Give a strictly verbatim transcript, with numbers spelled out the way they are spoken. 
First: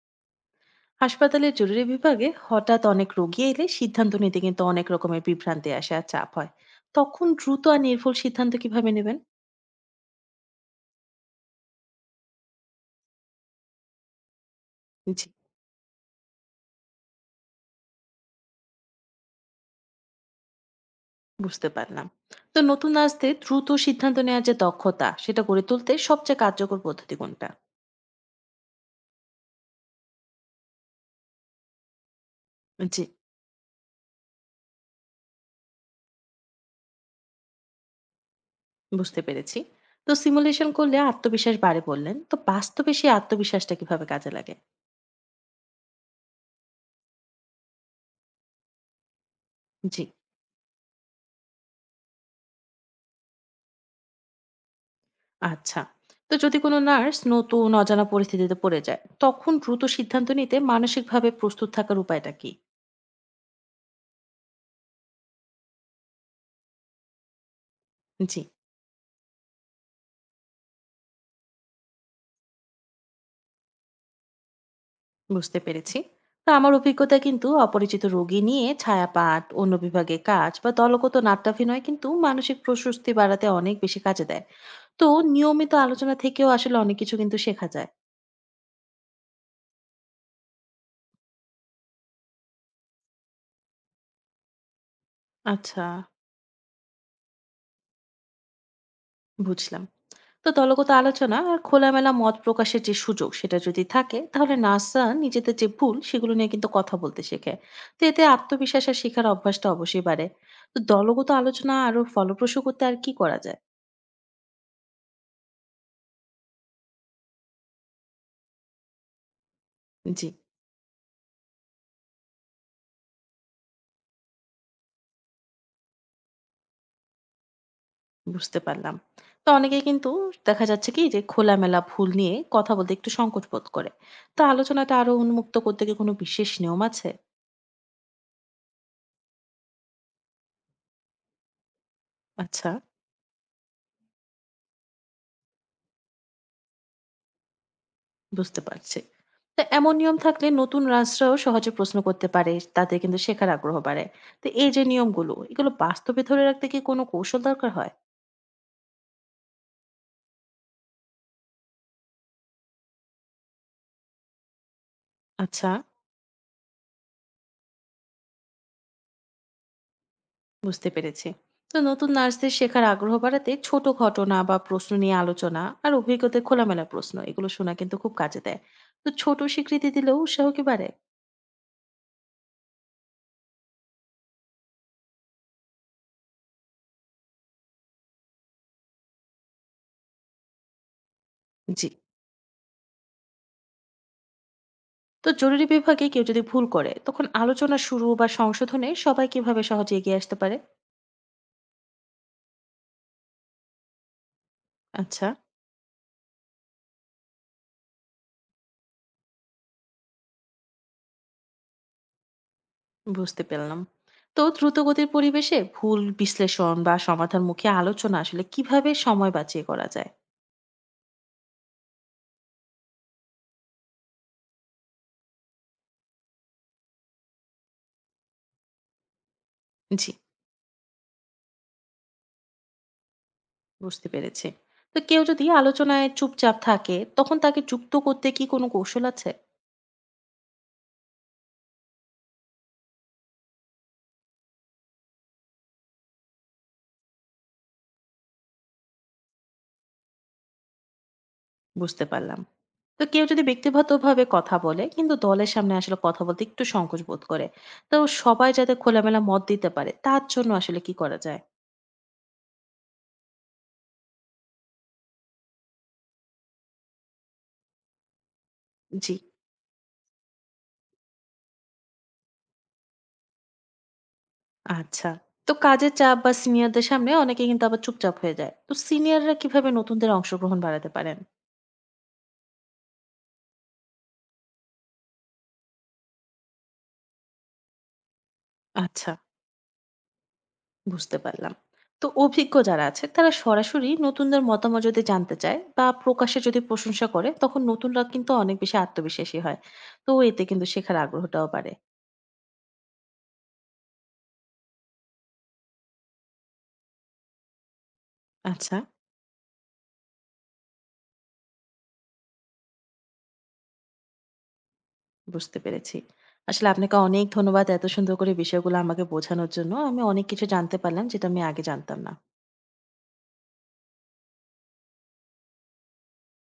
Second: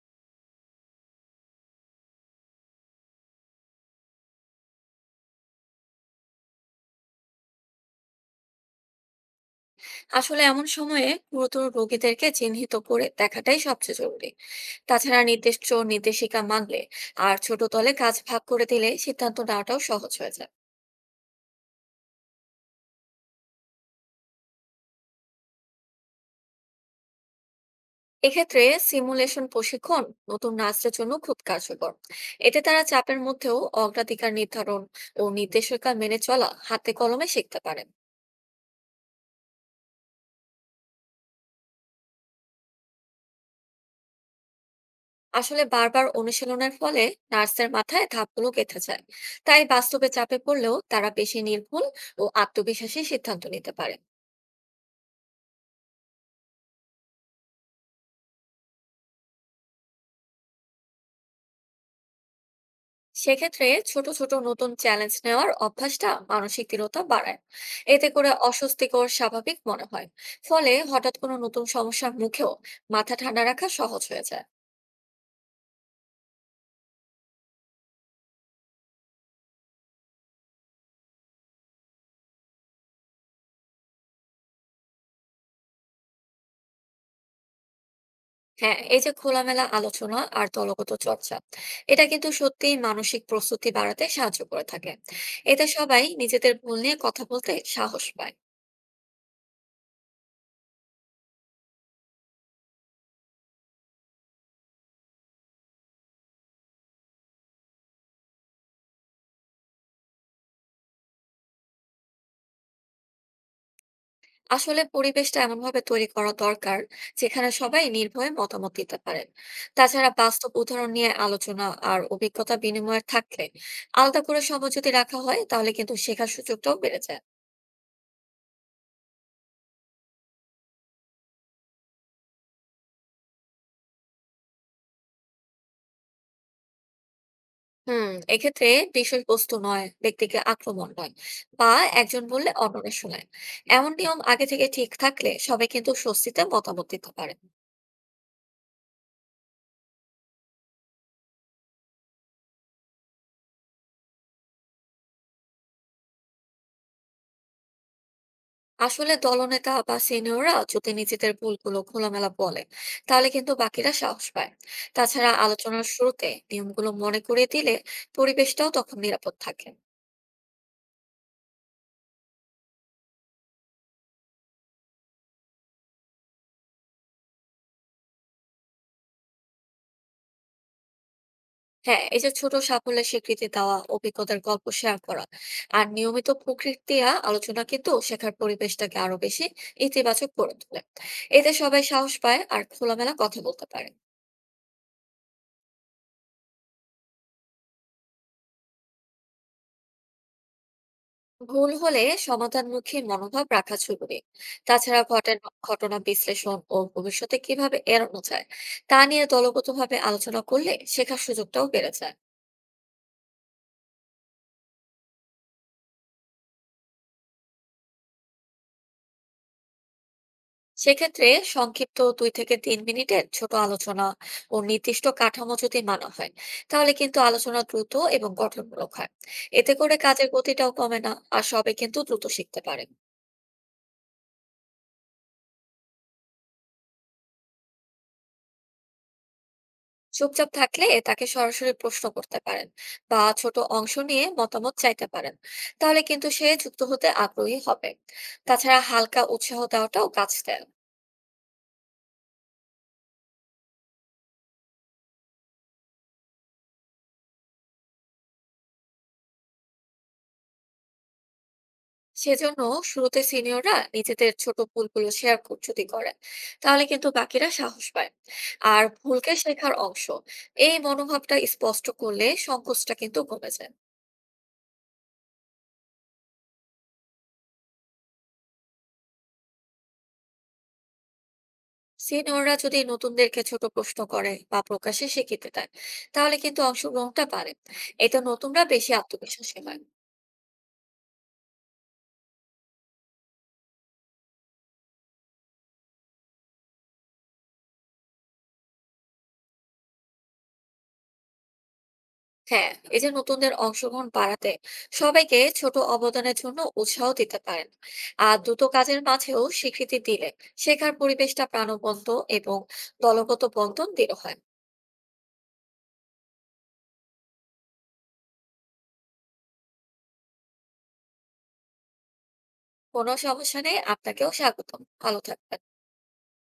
হাসপাতালের জরুরি বিভাগে হঠাৎ অনেক রোগী এলে সিদ্ধান্ত নিতে কিন্তু অনেক রকমের বিভ্রান্তি আসে আর চাপ হয়। তখন দ্রুত আর নির্ভুল সিদ্ধান্ত কিভাবে নেবেন? আসলে এমন সময়ে গুরুতর রোগীদেরকে চিহ্নিত করে দেখাটাই সবচেয়ে জরুরি। তাছাড়া জি। নির্দিষ্ট নির্দেশিকা মানলে আর ছোট দলে কাজ ভাগ করে দিলে সিদ্ধান্ত নেওয়াটাও সহজ হয়ে যায়। বুঝতে পারলাম। তো নতুন আসতে দ্রুত সিদ্ধান্ত নেওয়ার যে দক্ষতা সেটা গড়ে তুলতে সবচেয়ে কার্যকর পদ্ধতি কোনটা? এক্ষেত্রে সিমুলেশন প্রশিক্ষণ নতুন নার্সদের জন্য খুব কার্যকর। এতে তারা জি। চাপের মধ্যেও অগ্রাধিকার নির্ধারণ ও নির্দেশিকা মেনে চলা হাতে কলমে শিখতে পারেন। বুঝতে পেরেছি। তো সিমুলেশন করলে আত্মবিশ্বাস বাড়ে বললেন, তো বাস্তবে সেই আত্মবিশ্বাসটা কিভাবে কাজে লাগে? আসলে বারবার অনুশীলনের ফলে নার্সের মাথায় ধাপগুলো গেঁথে যায়। তাই জি। বাস্তবে চাপে পড়লেও তারা বেশি নির্ভুল ও আত্মবিশ্বাসী সিদ্ধান্ত নিতে পারে। আচ্ছা। তো যদি কোনো নার্স নতুন অজানা পরিস্থিতিতে পড়ে যায়, তখন দ্রুত সিদ্ধান্ত নিতে মানসিকভাবে প্রস্তুত থাকার উপায়টা কি? সেক্ষেত্রে ছোট ছোট নতুন চ্যালেঞ্জ নেওয়ার অভ্যাসটা মানসিক দৃঢ়তা বাড়ায়। এতে করে জি, অস্বস্তিকর স্বাভাবিক মনে হয়। ফলে হঠাৎ কোনো নতুন সমস্যার মুখেও মাথা ঠান্ডা রাখা সহজ হয়ে যায়। বুঝতে পেরেছি। তো আমার অভিজ্ঞতা কিন্তু অপরিচিত রোগী নিয়ে ছায়াপাঠ, অন্য বিভাগে কাজ বা দলগত নাট্যাভিনয় কিন্তু মানসিক প্রশস্তি বাড়াতে অনেক বেশি কাজে দেয়। তো নিয়মিত আলোচনা থেকেও আসলে অনেক কিছু কিন্তু শেখা যায়। হ্যাঁ, এই যে খোলামেলা আলোচনা আর দলগত চর্চা, এটা কিন্তু সত্যিই মানসিক প্রস্তুতি বাড়াতে সাহায্য করে থাকে। এতে আচ্ছা, সবাই নিজেদের ভুল নিয়ে কথা বলতে সাহস পায়। বুঝলাম। তো দলগত আলোচনা আর খোলামেলা মত প্রকাশের যে সুযোগ সেটা যদি থাকে তাহলে নার্সরা নিজেদের যে ভুল সেগুলো নিয়ে কিন্তু কথা বলতে শেখে। তো এতে আত্মবিশ্বাস আর শেখার অভ্যাসটা অবশ্যই বাড়ে। তো দলগত আলোচনা আরো ফলপ্রসূ করতে আর কি করা যায়? আসলে পরিবেশটা এমনভাবে তৈরি করা দরকার যেখানে সবাই নির্ভয়ে মতামত দিতে পারেন। তাছাড়া জি। বাস্তব উদাহরণ নিয়ে আলোচনা আর অভিজ্ঞতা বিনিময় থাকলে, আলাদা করে সভা যদি রাখা হয়, তাহলে কিন্তু শেখার সুযোগটাও বেড়ে যায়। বুঝতে পারলাম। তো অনেকেই কিন্তু দেখা যাচ্ছে কি যে খোলামেলা ভুল নিয়ে কথা বলতে একটু সংকোচ বোধ করে। তো আলোচনাটা আরো উন্মুক্ত করতে কি কোনো বিশেষ নিয়ম আছে? হুম, এক্ষেত্রে বিষয়বস্তু নয় ব্যক্তিকে আক্রমণ নয়, বা একজন বললে আচ্ছা, অন্যরা শোনায়, এমন নিয়ম আগে থেকে ঠিক থাকলে সবাই কিন্তু স্বস্তিতে মতামত দিতে পারে। বুঝতে পারছি। তো এমন নিয়ম থাকলে নতুন রাষ্ট্রও সহজে প্রশ্ন করতে পারে। তাদের কিন্তু শেখার আগ্রহ বাড়ে। তো এই যে নিয়মগুলো, এগুলো বাস্তবে ধরে রাখতে কি কোনো কৌশল দরকার হয়? আসলে দলনেতা বা সিনিয়ররা যদি নিজেদের ভুলগুলো খোলামেলা বলে, তাহলে কিন্তু বাকিরা সাহস পায়। তাছাড়া আচ্ছা। আলোচনার শুরুতে নিয়মগুলো মনে করিয়ে দিলে পরিবেশটাও তখন নিরাপদ থাকে। বুঝতে পেরেছি। তো নতুন নার্সদের শেখার আগ্রহ বাড়াতে ছোট ঘটনা বা প্রশ্ন নিয়ে আলোচনা আর অভিজ্ঞতার খোলামেলা প্রশ্ন এগুলো শোনা কিন্তু খুব কাজে দেয়। তো ছোট স্বীকৃতি দিলেও উৎসাহ কি বাড়ে? হ্যাঁ, এই যে ছোট সাফল্যের স্বীকৃতি দেওয়া, অভিজ্ঞতার গল্প শেয়ার করা আর নিয়মিত প্রতিক্রিয়া আলোচনা কিন্তু শেখার পরিবেশটাকে আরো বেশি ইতিবাচক করে তোলে। এতে সবাই জি। সাহস পায় আর খোলামেলা কথা বলতে পারে। তো জরুরি বিভাগে কেউ যদি ভুল করে তখন আলোচনা শুরু বা সংশোধনে সবাই কিভাবে সহজে এগিয়ে আসতে পারে? ভুল হলে সমাধানমুখী মনোভাব রাখা জরুরি। তাছাড়া আচ্ছা, ঘটনা ঘটনা বিশ্লেষণ ও ভবিষ্যতে কিভাবে এড়ানো যায় তা নিয়ে দলগতভাবে আলোচনা করলে শেখার সুযোগটাও বেড়ে যায়। বুঝতে পেলাম। তো দ্রুতগতির পরিবেশে ভুল বিশ্লেষণ বা সমাধানমুখী আলোচনা আসলে কিভাবে সময় বাঁচিয়ে করা যায়? সেক্ষেত্রে সংক্ষিপ্ত দুই থেকে তিন মিনিটের ছোট আলোচনা ও নির্দিষ্ট কাঠামো যদি মানা হয়, তাহলে কিন্তু আলোচনা দ্রুত এবং গঠনমূলক হয়। এতে করে জি। কাজের গতিটাও কমে না আর সবাই কিন্তু দ্রুত শিখতে পারে। বুঝতে পেরেছি। তো কেউ যদি আলোচনায় চুপচাপ থাকে, তখন তাকে যুক্ত করতে কি কোনো কৌশল আছে? চুপচাপ থাকলে তাকে সরাসরি প্রশ্ন করতে পারেন বা ছোট অংশ নিয়ে মতামত চাইতে পারেন, তাহলে কিন্তু সে যুক্ত হতে আগ্রহী হবে। তাছাড়া হালকা উৎসাহ দেওয়াটাও কাজ দেয়। বুঝতে পারলাম। তো কেউ যদি ব্যক্তিগতভাবে কথা বলে, কিন্তু দলের সামনে আসলে কথা বলতে একটু সংকোচ বোধ করে, তো সবাই যাতে খোলামেলা মত দিতে পারে, তার জন্য আসলে কি করা যায়? সেজন্য শুরুতে সিনিয়ররা নিজেদের ছোট ভুলগুলো শেয়ার যদি করে, তাহলে কিন্তু বাকিরা সাহস পায়। আর জি, ভুলকে শেখার অংশ এই মনোভাবটা স্পষ্ট করলে সংকোচটা কিন্তু কমে যায়। আচ্ছা। তো কাজের চাপ বা সিনিয়রদের সামনে অনেকে কিন্তু আবার চুপচাপ হয়ে যায়। তো সিনিয়ররা কিভাবে নতুনদের অংশগ্রহণ বাড়াতে পারেন? সিনিয়ররা যদি নতুনদেরকে ছোট প্রশ্ন করে বা প্রকাশে স্বীকৃতি দেয়, তাহলে কিন্তু অংশগ্রহণটা বাড়ে। এতে নতুনরা বেশি আচ্ছা। আত্মবিশ্বাসী হয়। বুঝতে পারলাম। তো অভিজ্ঞ যারা আছে তারা সরাসরি নতুনদের মতামত যদি জানতে চায় বা প্রকাশ্যে যদি প্রশংসা করে তখন নতুনরা কিন্তু অনেক বেশি আত্মবিশ্বাসী হয়। তো এতে কিন্তু শেখার আগ্রহটাও বাড়ে। হ্যাঁ, এই যে নতুনদের অংশগ্রহণ বাড়াতে সবাইকে ছোট অবদানের জন্য উৎসাহ দিতে পারেন, আর দ্রুত আচ্ছা, কাজের মাঝেও স্বীকৃতি দিলে শেখার পরিবেশটা প্রাণবন্ত এবং দলগত বন্ধন দৃঢ় হয়। বুঝতে পেরেছি। আসলে আপনাকে অনেক ধন্যবাদ এত সুন্দর করে বিষয়গুলো আমাকে বোঝানোর জন্য। আমি অনেক কিছু জানতে পারলাম যেটা আমি আগে জানতাম না। কোনো সমস্যা নেই, আপনাকেও স্বাগতম, ভালো থাকবেন।